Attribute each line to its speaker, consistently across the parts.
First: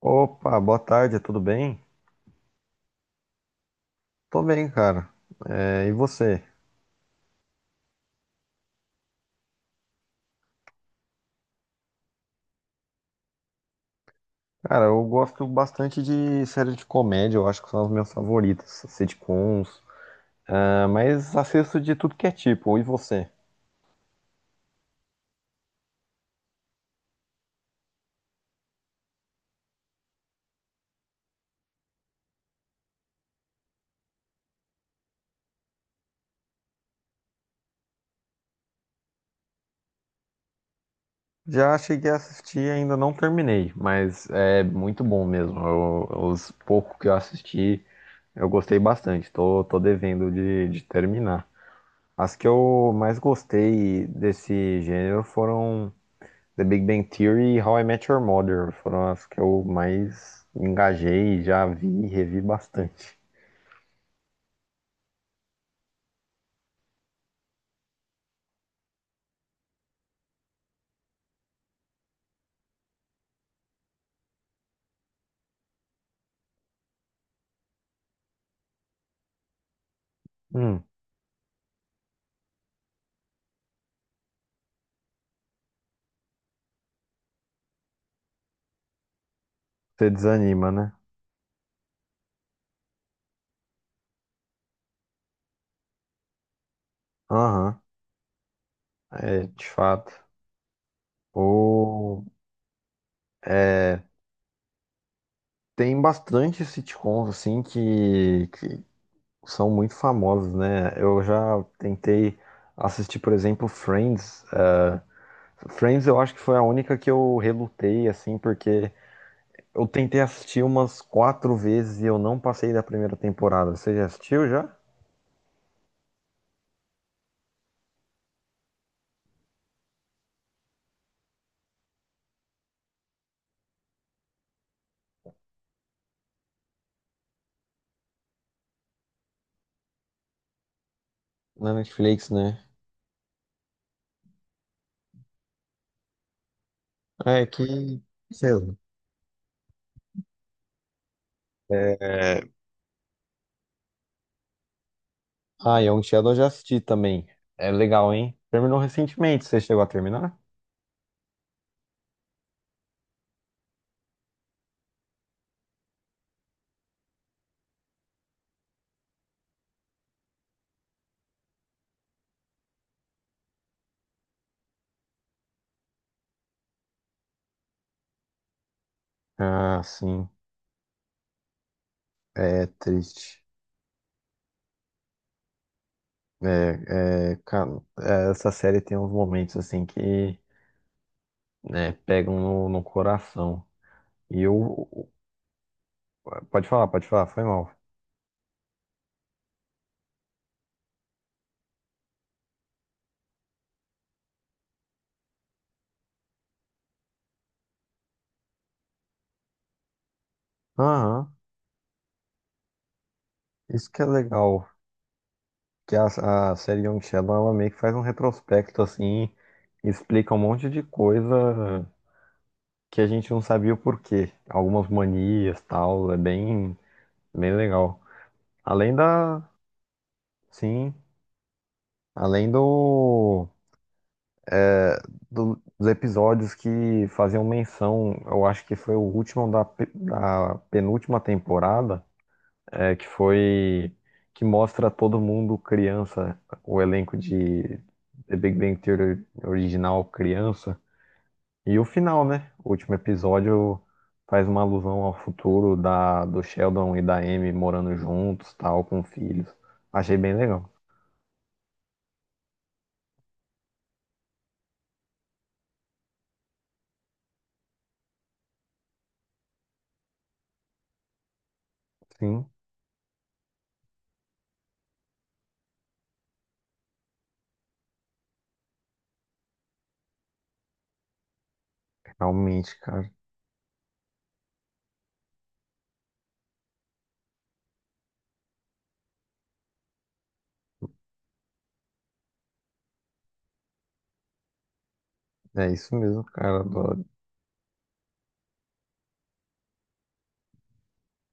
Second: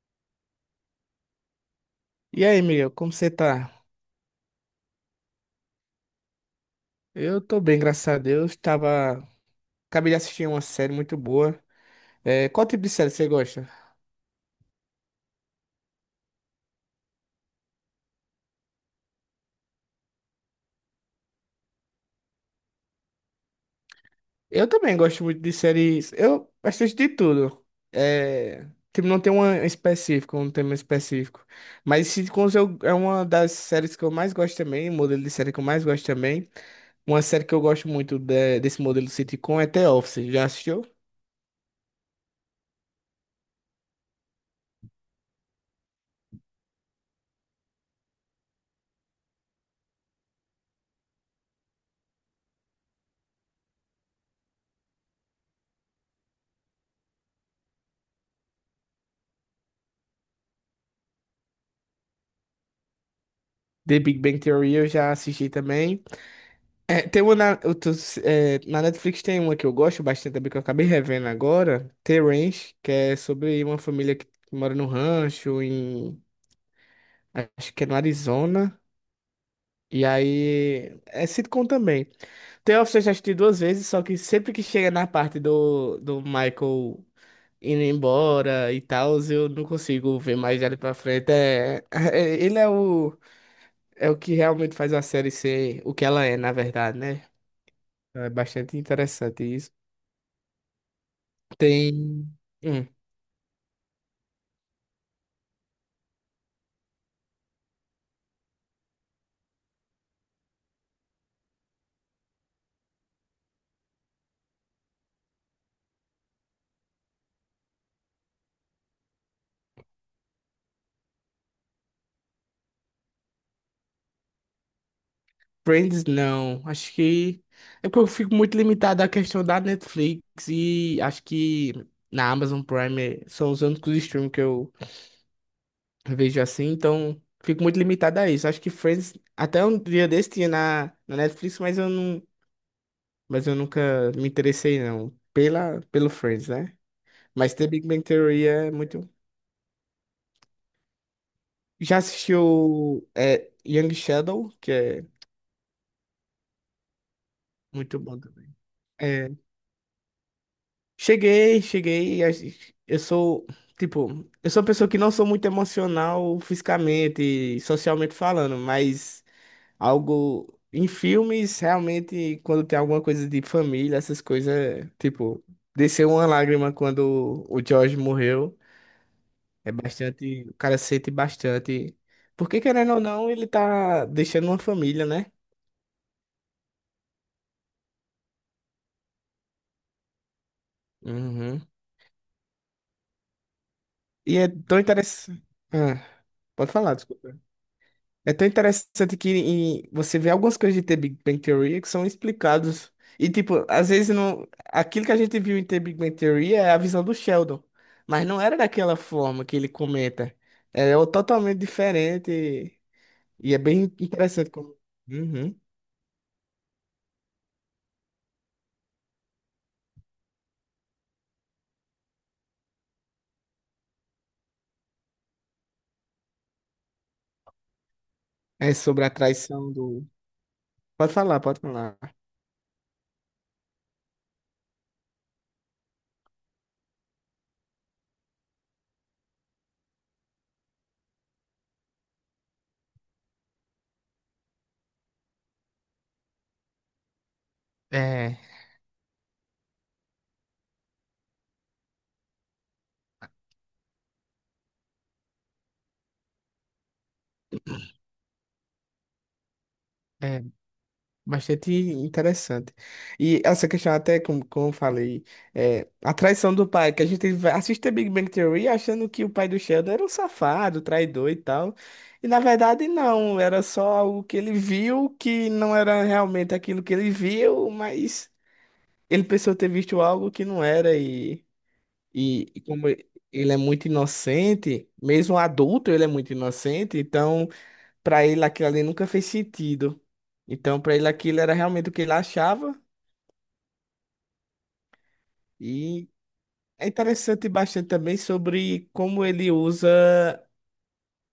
Speaker 1: Opa, boa tarde, tudo bem?
Speaker 2: E aí, Miguel, como você tá?
Speaker 1: Tô bem, cara. É, e você?
Speaker 2: Eu tô bem, graças a Deus. Tava... Acabei de assistir uma série muito boa. É, qual tipo de série você gosta?
Speaker 1: Cara, eu gosto bastante de séries de comédia, eu acho que são as minhas favoritas, sitcoms. Ah, mas assisto de tudo que é tipo, e você?
Speaker 2: Eu também gosto muito de séries. Eu assisto de tudo. É... Tipo, não tem uma específica, um tema específico. Mas Sitcoms eu... é uma das séries que eu mais gosto também, um modelo de série que eu mais gosto também. Uma série que eu gosto muito desse modelo sitcom é The Office. Já assistiu?
Speaker 1: Já cheguei a assistir e ainda não terminei, mas é muito bom mesmo. Os poucos que eu assisti, eu gostei bastante, tô devendo de terminar. As que eu mais gostei desse gênero foram. The Big Bang Theory e How I Met Your Mother foram as que eu mais me engajei, e já vi e revi bastante.
Speaker 2: The Big Bang Theory eu já assisti também. É, tem uma na, eu tô- é, na Netflix tem uma que eu gosto bastante também, que eu acabei revendo agora, The Ranch, que é sobre uma família que mora no rancho, acho que é no Arizona. E
Speaker 1: Hum,
Speaker 2: aí, é sitcom também. The Office eu já assisti duas vezes, só que sempre que chega na parte do Michael indo embora e tal, eu não
Speaker 1: você
Speaker 2: consigo ver mais
Speaker 1: desanima,
Speaker 2: ele
Speaker 1: né?
Speaker 2: pra frente. É, ele é o. É o que realmente faz a série ser o que ela é, na verdade, né?
Speaker 1: Aham,
Speaker 2: É bastante interessante
Speaker 1: é, de
Speaker 2: isso.
Speaker 1: fato. Ou,
Speaker 2: Tem. Hum.
Speaker 1: é, tem bastante sitcoms, assim, que são muito famosos, né? Eu já tentei assistir, por exemplo, Friends. Friends eu acho que foi a única que eu relutei, assim, porque eu tentei assistir umas quatro vezes e eu não passei da primeira temporada. Você já assistiu já?
Speaker 2: Friends, não. Acho que. É porque eu fico muito limitado à questão da Netflix e acho que na Amazon Prime são os únicos streams que eu vejo assim, então fico muito limitado a isso. Acho que Friends, até um dia desse tinha na Netflix,
Speaker 1: Na
Speaker 2: mas eu não.
Speaker 1: Netflix, né?
Speaker 2: Mas eu nunca me interessei, não. Pela, pelo Friends, né?
Speaker 1: É
Speaker 2: Mas
Speaker 1: que.
Speaker 2: The Big Bang Theory
Speaker 1: Sei
Speaker 2: é
Speaker 1: lá.
Speaker 2: muito. Já
Speaker 1: É,
Speaker 2: assistiu é, Young Sheldon, que é
Speaker 1: ah, Young Sheldon eu já assisti também. É
Speaker 2: muito
Speaker 1: legal,
Speaker 2: bom
Speaker 1: hein?
Speaker 2: também.
Speaker 1: Terminou
Speaker 2: É,
Speaker 1: recentemente. Você chegou a terminar?
Speaker 2: Cheguei. Eu sou, tipo, eu sou uma pessoa que não sou muito emocional fisicamente e socialmente falando, mas algo em filmes, realmente, quando tem alguma coisa de família, essas coisas, é, tipo, desceu uma lágrima quando o George morreu. É
Speaker 1: Ah, sim.
Speaker 2: bastante, o cara sente bastante. Porque
Speaker 1: É
Speaker 2: querendo ou não,
Speaker 1: triste.
Speaker 2: ele tá deixando uma família, né?
Speaker 1: É, é, cara, é, essa série tem uns momentos assim que
Speaker 2: Uhum.
Speaker 1: né, pegam no coração.
Speaker 2: E
Speaker 1: E
Speaker 2: é tão
Speaker 1: eu.
Speaker 2: interessante. Ah, Pode falar,
Speaker 1: Pode falar,
Speaker 2: desculpa.
Speaker 1: foi mal.
Speaker 2: É tão interessante que você vê algumas coisas de The Big Bang Theory que são explicados. E, tipo, às vezes não... aquilo que a gente viu em The Big Bang Theory é a visão do Sheldon. Mas não era daquela forma que ele comenta.
Speaker 1: Aham.
Speaker 2: Totalmente diferente. E é bem
Speaker 1: Isso que é
Speaker 2: interessante
Speaker 1: legal.
Speaker 2: como. Uhum.
Speaker 1: Que a série Young Sheldon ela meio que faz um retrospecto assim, e explica um monte de coisa que a gente não sabia o porquê. Algumas manias, tal, é bem, bem legal.
Speaker 2: É
Speaker 1: Além
Speaker 2: sobre a
Speaker 1: da,
Speaker 2: traição do.
Speaker 1: sim,
Speaker 2: Pode falar, pode falar.
Speaker 1: além do, é, do- dos episódios que faziam menção, eu acho que foi o último da penúltima temporada, é, que foi que mostra todo mundo criança, o elenco de The
Speaker 2: É.
Speaker 1: Big Bang Theory original criança. E o final, né? O último episódio faz uma alusão ao futuro da, do Sheldon e da Amy morando juntos, tal, com filhos. Achei bem
Speaker 2: É.
Speaker 1: legal.
Speaker 2: Bastante interessante. E essa questão, até como, como eu falei, é, a traição do pai, que a gente assiste a Big Bang Theory achando que o pai do Sheldon era um safado, traidor e tal. E na
Speaker 1: Sim,
Speaker 2: verdade, não, era só algo que ele viu que não era realmente aquilo que ele viu, mas ele pensou ter visto algo que não era. E
Speaker 1: realmente,
Speaker 2: como
Speaker 1: cara.
Speaker 2: ele é muito inocente, mesmo adulto, ele é muito inocente, então. Pra ele aquilo ali nunca fez sentido. Então, pra ele aquilo era realmente o que ele achava.
Speaker 1: É isso
Speaker 2: E
Speaker 1: mesmo, cara.
Speaker 2: é
Speaker 1: Adoro.
Speaker 2: interessante bastante também sobre como ele usa.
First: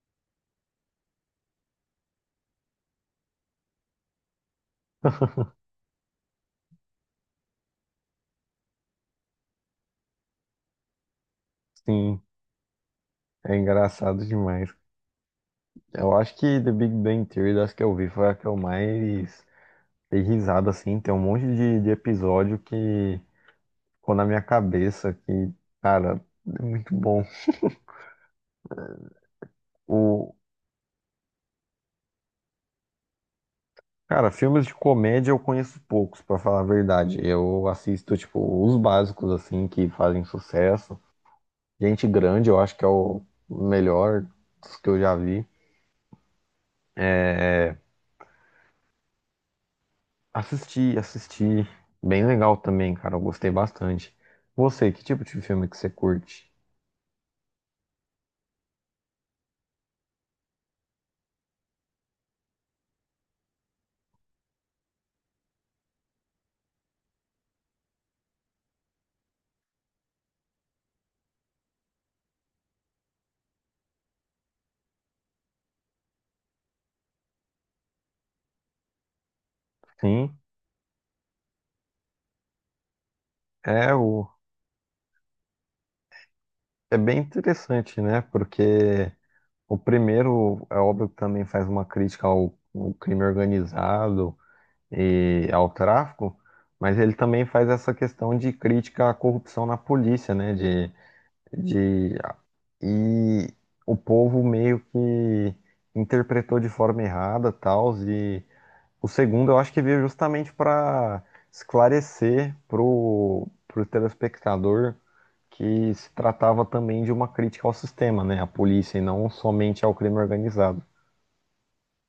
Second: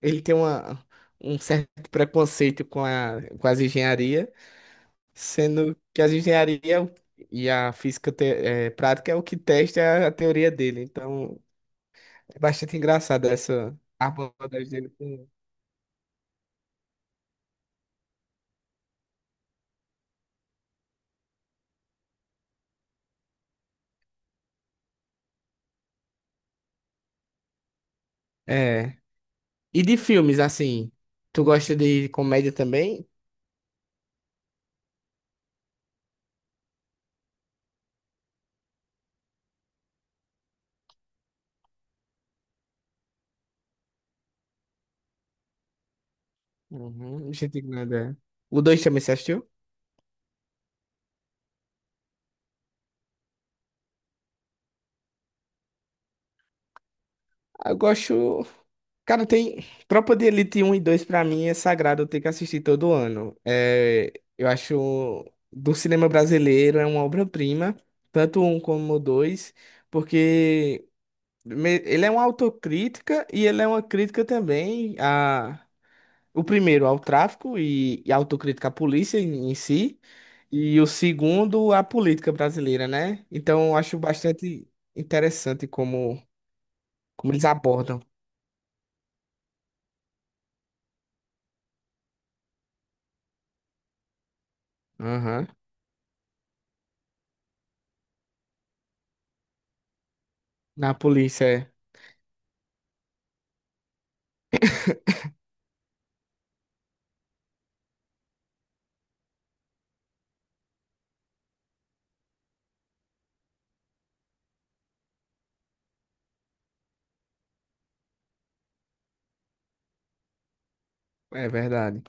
Speaker 2: Ele tem uma, Um certo preconceito com as engenharia, sendo que as engenharia e a física prática é o que testa a teoria dele. Então,
Speaker 1: Sim,
Speaker 2: é bastante engraçado
Speaker 1: é
Speaker 2: essa
Speaker 1: engraçado
Speaker 2: abordagem
Speaker 1: demais.
Speaker 2: dele com.
Speaker 1: Eu acho que The Big Bang Theory, das que eu vi, foi a que eu mais dei risada, assim. Tem um monte de episódio que ficou na minha cabeça, que, cara, é muito bom.
Speaker 2: É. E de
Speaker 1: O,
Speaker 2: filmes, assim, tu gosta de comédia também?
Speaker 1: cara, filmes de comédia eu conheço poucos, pra falar a verdade. Eu assisto, tipo, os básicos, assim, que fazem sucesso. Gente Grande, eu acho que é o melhor dos que eu já vi.
Speaker 2: Uhum, gente indignada. O 2 também você assistiu?
Speaker 1: Assisti, assisti. Bem legal também, cara. Eu gostei bastante. Você, que tipo de filme que você curte?
Speaker 2: Eu gosto. Cara, tem. Tropa de Elite um e dois pra mim é sagrado, eu tenho que assistir todo ano. É... Eu acho. Do cinema brasileiro é uma obra-prima, tanto um como o dois, porque ele é uma autocrítica e ele é uma crítica também a. O primeiro ao tráfico e autocrítica à polícia em si,
Speaker 1: Sim,
Speaker 2: e o segundo à política brasileira, né? Então, eu
Speaker 1: é
Speaker 2: acho
Speaker 1: o...
Speaker 2: bastante interessante como,
Speaker 1: É bem
Speaker 2: como eles
Speaker 1: interessante,
Speaker 2: abordam.
Speaker 1: né? Porque o primeiro é óbvio que também faz uma crítica ao crime organizado e
Speaker 2: Aham.
Speaker 1: ao tráfico, mas ele também faz essa questão de crítica à corrupção na polícia, né?
Speaker 2: Na polícia, é,
Speaker 1: De, e o povo meio que interpretou de forma errada, tal, e o segundo eu acho que veio justamente para esclarecer pro telespectador que se tratava também de uma crítica ao sistema, né? À polícia e não somente ao crime organizado.
Speaker 2: é verdade.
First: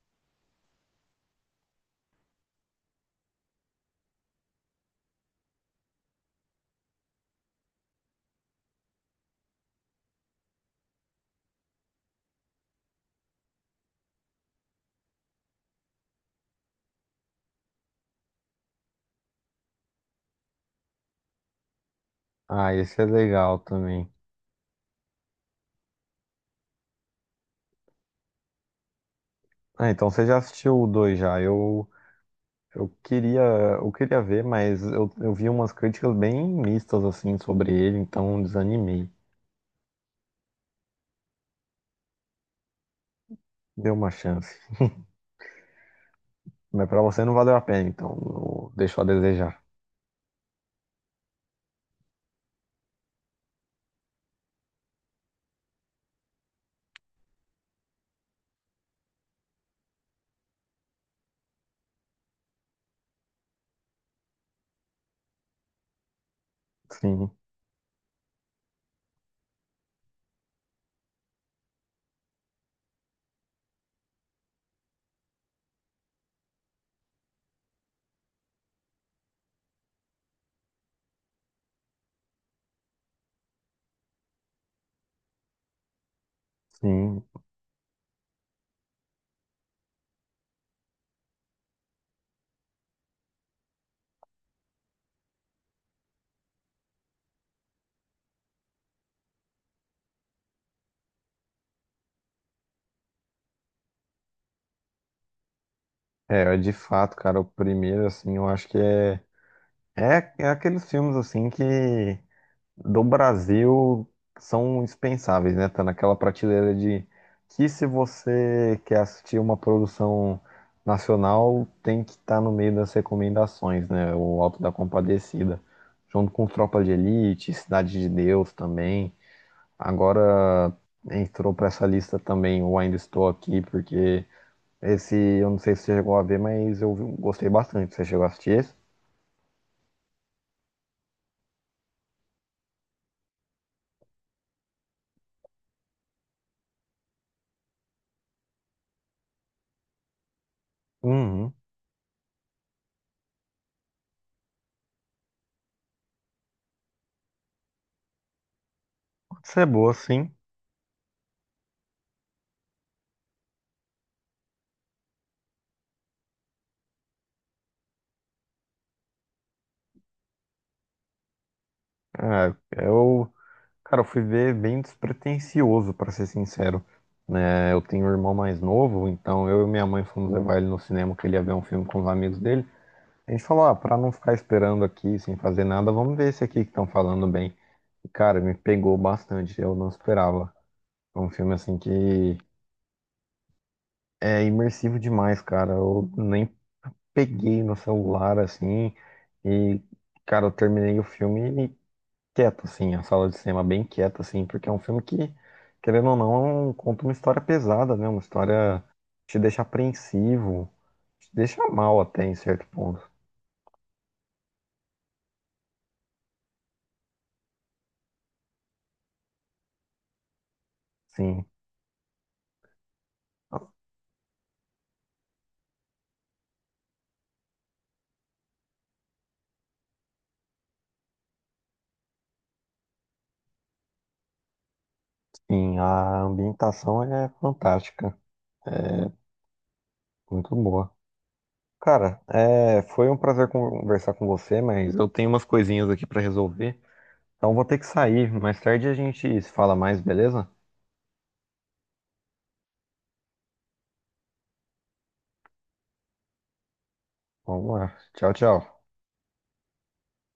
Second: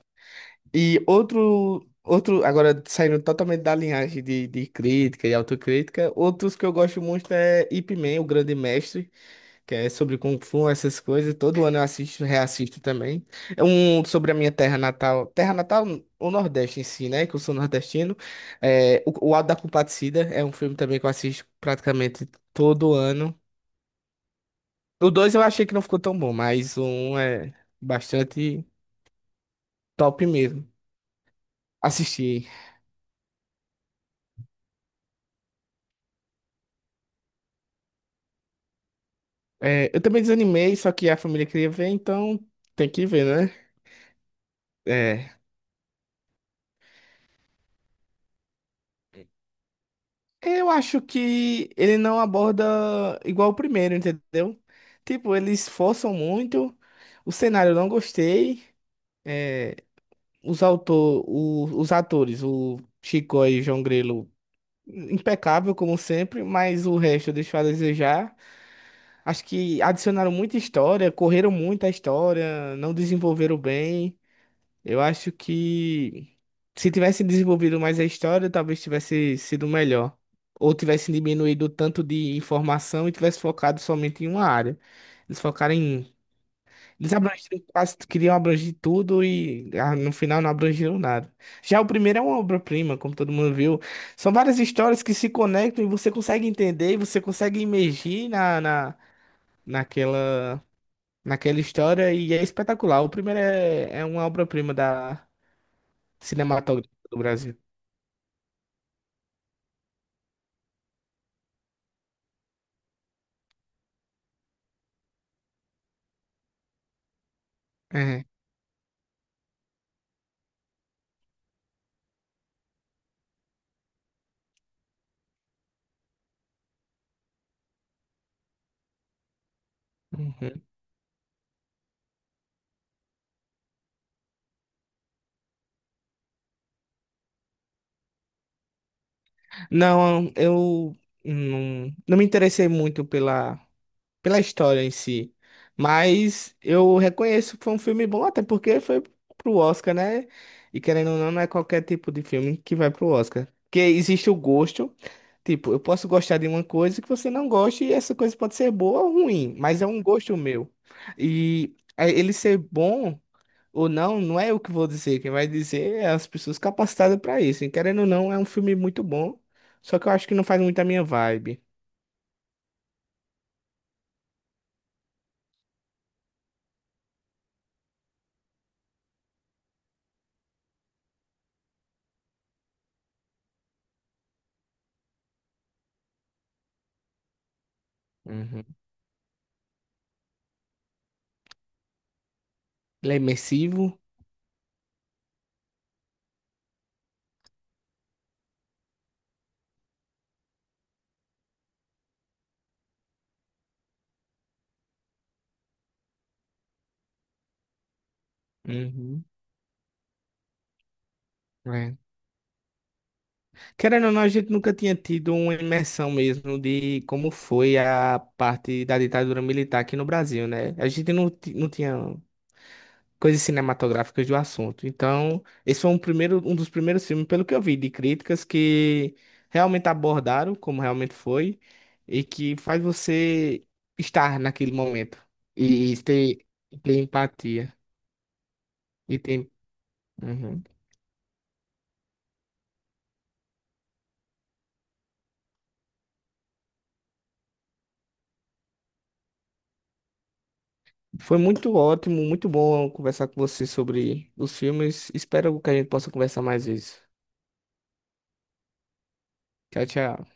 Speaker 2: E outro, agora saindo totalmente da linhagem de crítica e autocrítica, outros que eu gosto muito é Ip Man, o Grande Mestre, que é sobre Kung Fu, essas coisas. Todo ano eu assisto, reassisto também. É um sobre a minha terra natal. Terra natal, o Nordeste em si, né? Que eu sou nordestino. É, o Auto da Compadecida é um filme também que eu assisto praticamente
Speaker 1: Ah,
Speaker 2: todo
Speaker 1: esse é
Speaker 2: ano.
Speaker 1: legal também.
Speaker 2: O dois eu achei que não ficou tão bom, mas o um é bastante
Speaker 1: Ah, então
Speaker 2: top
Speaker 1: você já
Speaker 2: mesmo.
Speaker 1: assistiu o 2 já.
Speaker 2: Assisti.
Speaker 1: Eu queria, eu queria ver, mas eu vi umas críticas bem mistas assim sobre ele, então desanimei.
Speaker 2: É, eu também desanimei, só que a família queria ver, então tem que ver, né?
Speaker 1: Deu uma chance.
Speaker 2: É.
Speaker 1: Mas pra você não valeu a pena, então deixou a desejar.
Speaker 2: Eu acho que ele não aborda igual o primeiro, entendeu? Tipo, eles forçam muito. O cenário eu não gostei. É, os atores, o Chico e João Grilo, impecável como sempre, mas o
Speaker 1: Sim,
Speaker 2: resto deixou a desejar. Acho que adicionaram muita história, correram muito a história, não desenvolveram bem. Eu acho que se tivesse desenvolvido mais a história, talvez tivesse sido melhor. Ou tivesse diminuído o tanto de informação e tivesse focado somente em uma área. Eles focaram em. Eles
Speaker 1: sim.
Speaker 2: abrangeram quase, queriam abranger tudo e ah, no final não abrangeram nada. Já o primeiro é uma obra-prima, como todo mundo viu. São várias histórias que se conectam e você consegue entender e você consegue imergir naquela, história e é espetacular. O primeiro é, é uma obra-prima da
Speaker 1: É, é de
Speaker 2: Cinematográfico
Speaker 1: fato,
Speaker 2: do
Speaker 1: cara, o
Speaker 2: Brasil.
Speaker 1: primeiro, assim, eu acho que é. É, é aqueles filmes assim que do Brasil são indispensáveis, né? Tá naquela prateleira de que se
Speaker 2: É.
Speaker 1: você quer assistir uma produção nacional, tem que estar no meio das recomendações, né? O Alto da Compadecida, junto com Tropa de Elite, Cidade de Deus também.
Speaker 2: Uhum.
Speaker 1: Agora entrou para essa lista também o Ainda Estou Aqui, porque esse eu não sei se você chegou a ver, mas eu gostei bastante. Você chegou a assistir esse?
Speaker 2: Não, eu não, não me interessei muito pela história em si, mas eu reconheço que foi um filme bom, até porque foi pro Oscar, né? E querendo ou não, não é
Speaker 1: Uhum.
Speaker 2: qualquer tipo de filme que vai pro Oscar. Porque existe o gosto, tipo, eu posso gostar de uma coisa que você não goste, e essa coisa pode ser boa ou
Speaker 1: Pode
Speaker 2: ruim,
Speaker 1: ser
Speaker 2: mas é
Speaker 1: boa,
Speaker 2: um
Speaker 1: sim.
Speaker 2: gosto meu. E é, ele ser bom. Ou não, não é eu que vou dizer, quem vai dizer é as pessoas capacitadas pra isso. E querendo ou não, é um filme muito bom, só que eu acho que não faz muito a minha vibe.
Speaker 1: É, eu Cara, eu fui ver bem despretensioso, pra ser sincero. Né? Eu tenho um irmão mais novo, então eu e minha mãe fomos levar ele no cinema, que ele ia ver um filme com os amigos dele. A gente falou, ah, pra não ficar esperando aqui sem fazer nada, vamos ver esse aqui que estão falando bem. E, cara, me
Speaker 2: Uhum.
Speaker 1: pegou bastante, eu não esperava. É um filme, assim, que
Speaker 2: Ele é imersivo.
Speaker 1: é imersivo demais, cara. Eu nem peguei no celular, assim, e, cara, eu terminei o filme quieto, assim, a sala de cinema bem quieta, assim, porque é um filme que, querendo ou não, conta uma história pesada, né? Uma história
Speaker 2: Uhum.
Speaker 1: que te deixa apreensivo, te deixa
Speaker 2: É.
Speaker 1: mal até em certo ponto.
Speaker 2: Querendo ou não, a gente nunca tinha tido uma imersão mesmo de como foi a parte da ditadura militar aqui no Brasil, né? A gente não,
Speaker 1: Sim,
Speaker 2: não tinha coisas cinematográficas do assunto. Então, esse foi um primeiro, um dos primeiros filmes, pelo que eu vi, de críticas que realmente abordaram como realmente foi e que faz você estar naquele momento
Speaker 1: sim,
Speaker 2: e, e
Speaker 1: a
Speaker 2: ter, ter
Speaker 1: ambientação é
Speaker 2: empatia
Speaker 1: fantástica, é
Speaker 2: e ter.
Speaker 1: muito
Speaker 2: Uhum.
Speaker 1: boa. Cara, é, foi um prazer conversar com você, mas eu tenho umas coisinhas aqui pra resolver, então vou ter que sair. Mais tarde a gente se fala mais, beleza?
Speaker 2: Foi muito ótimo, muito bom conversar com você sobre os filmes. Espero que a gente possa conversar mais vezes.
Speaker 1: Vamos lá. Tchau, tchau.
Speaker 2: Tchau, tchau.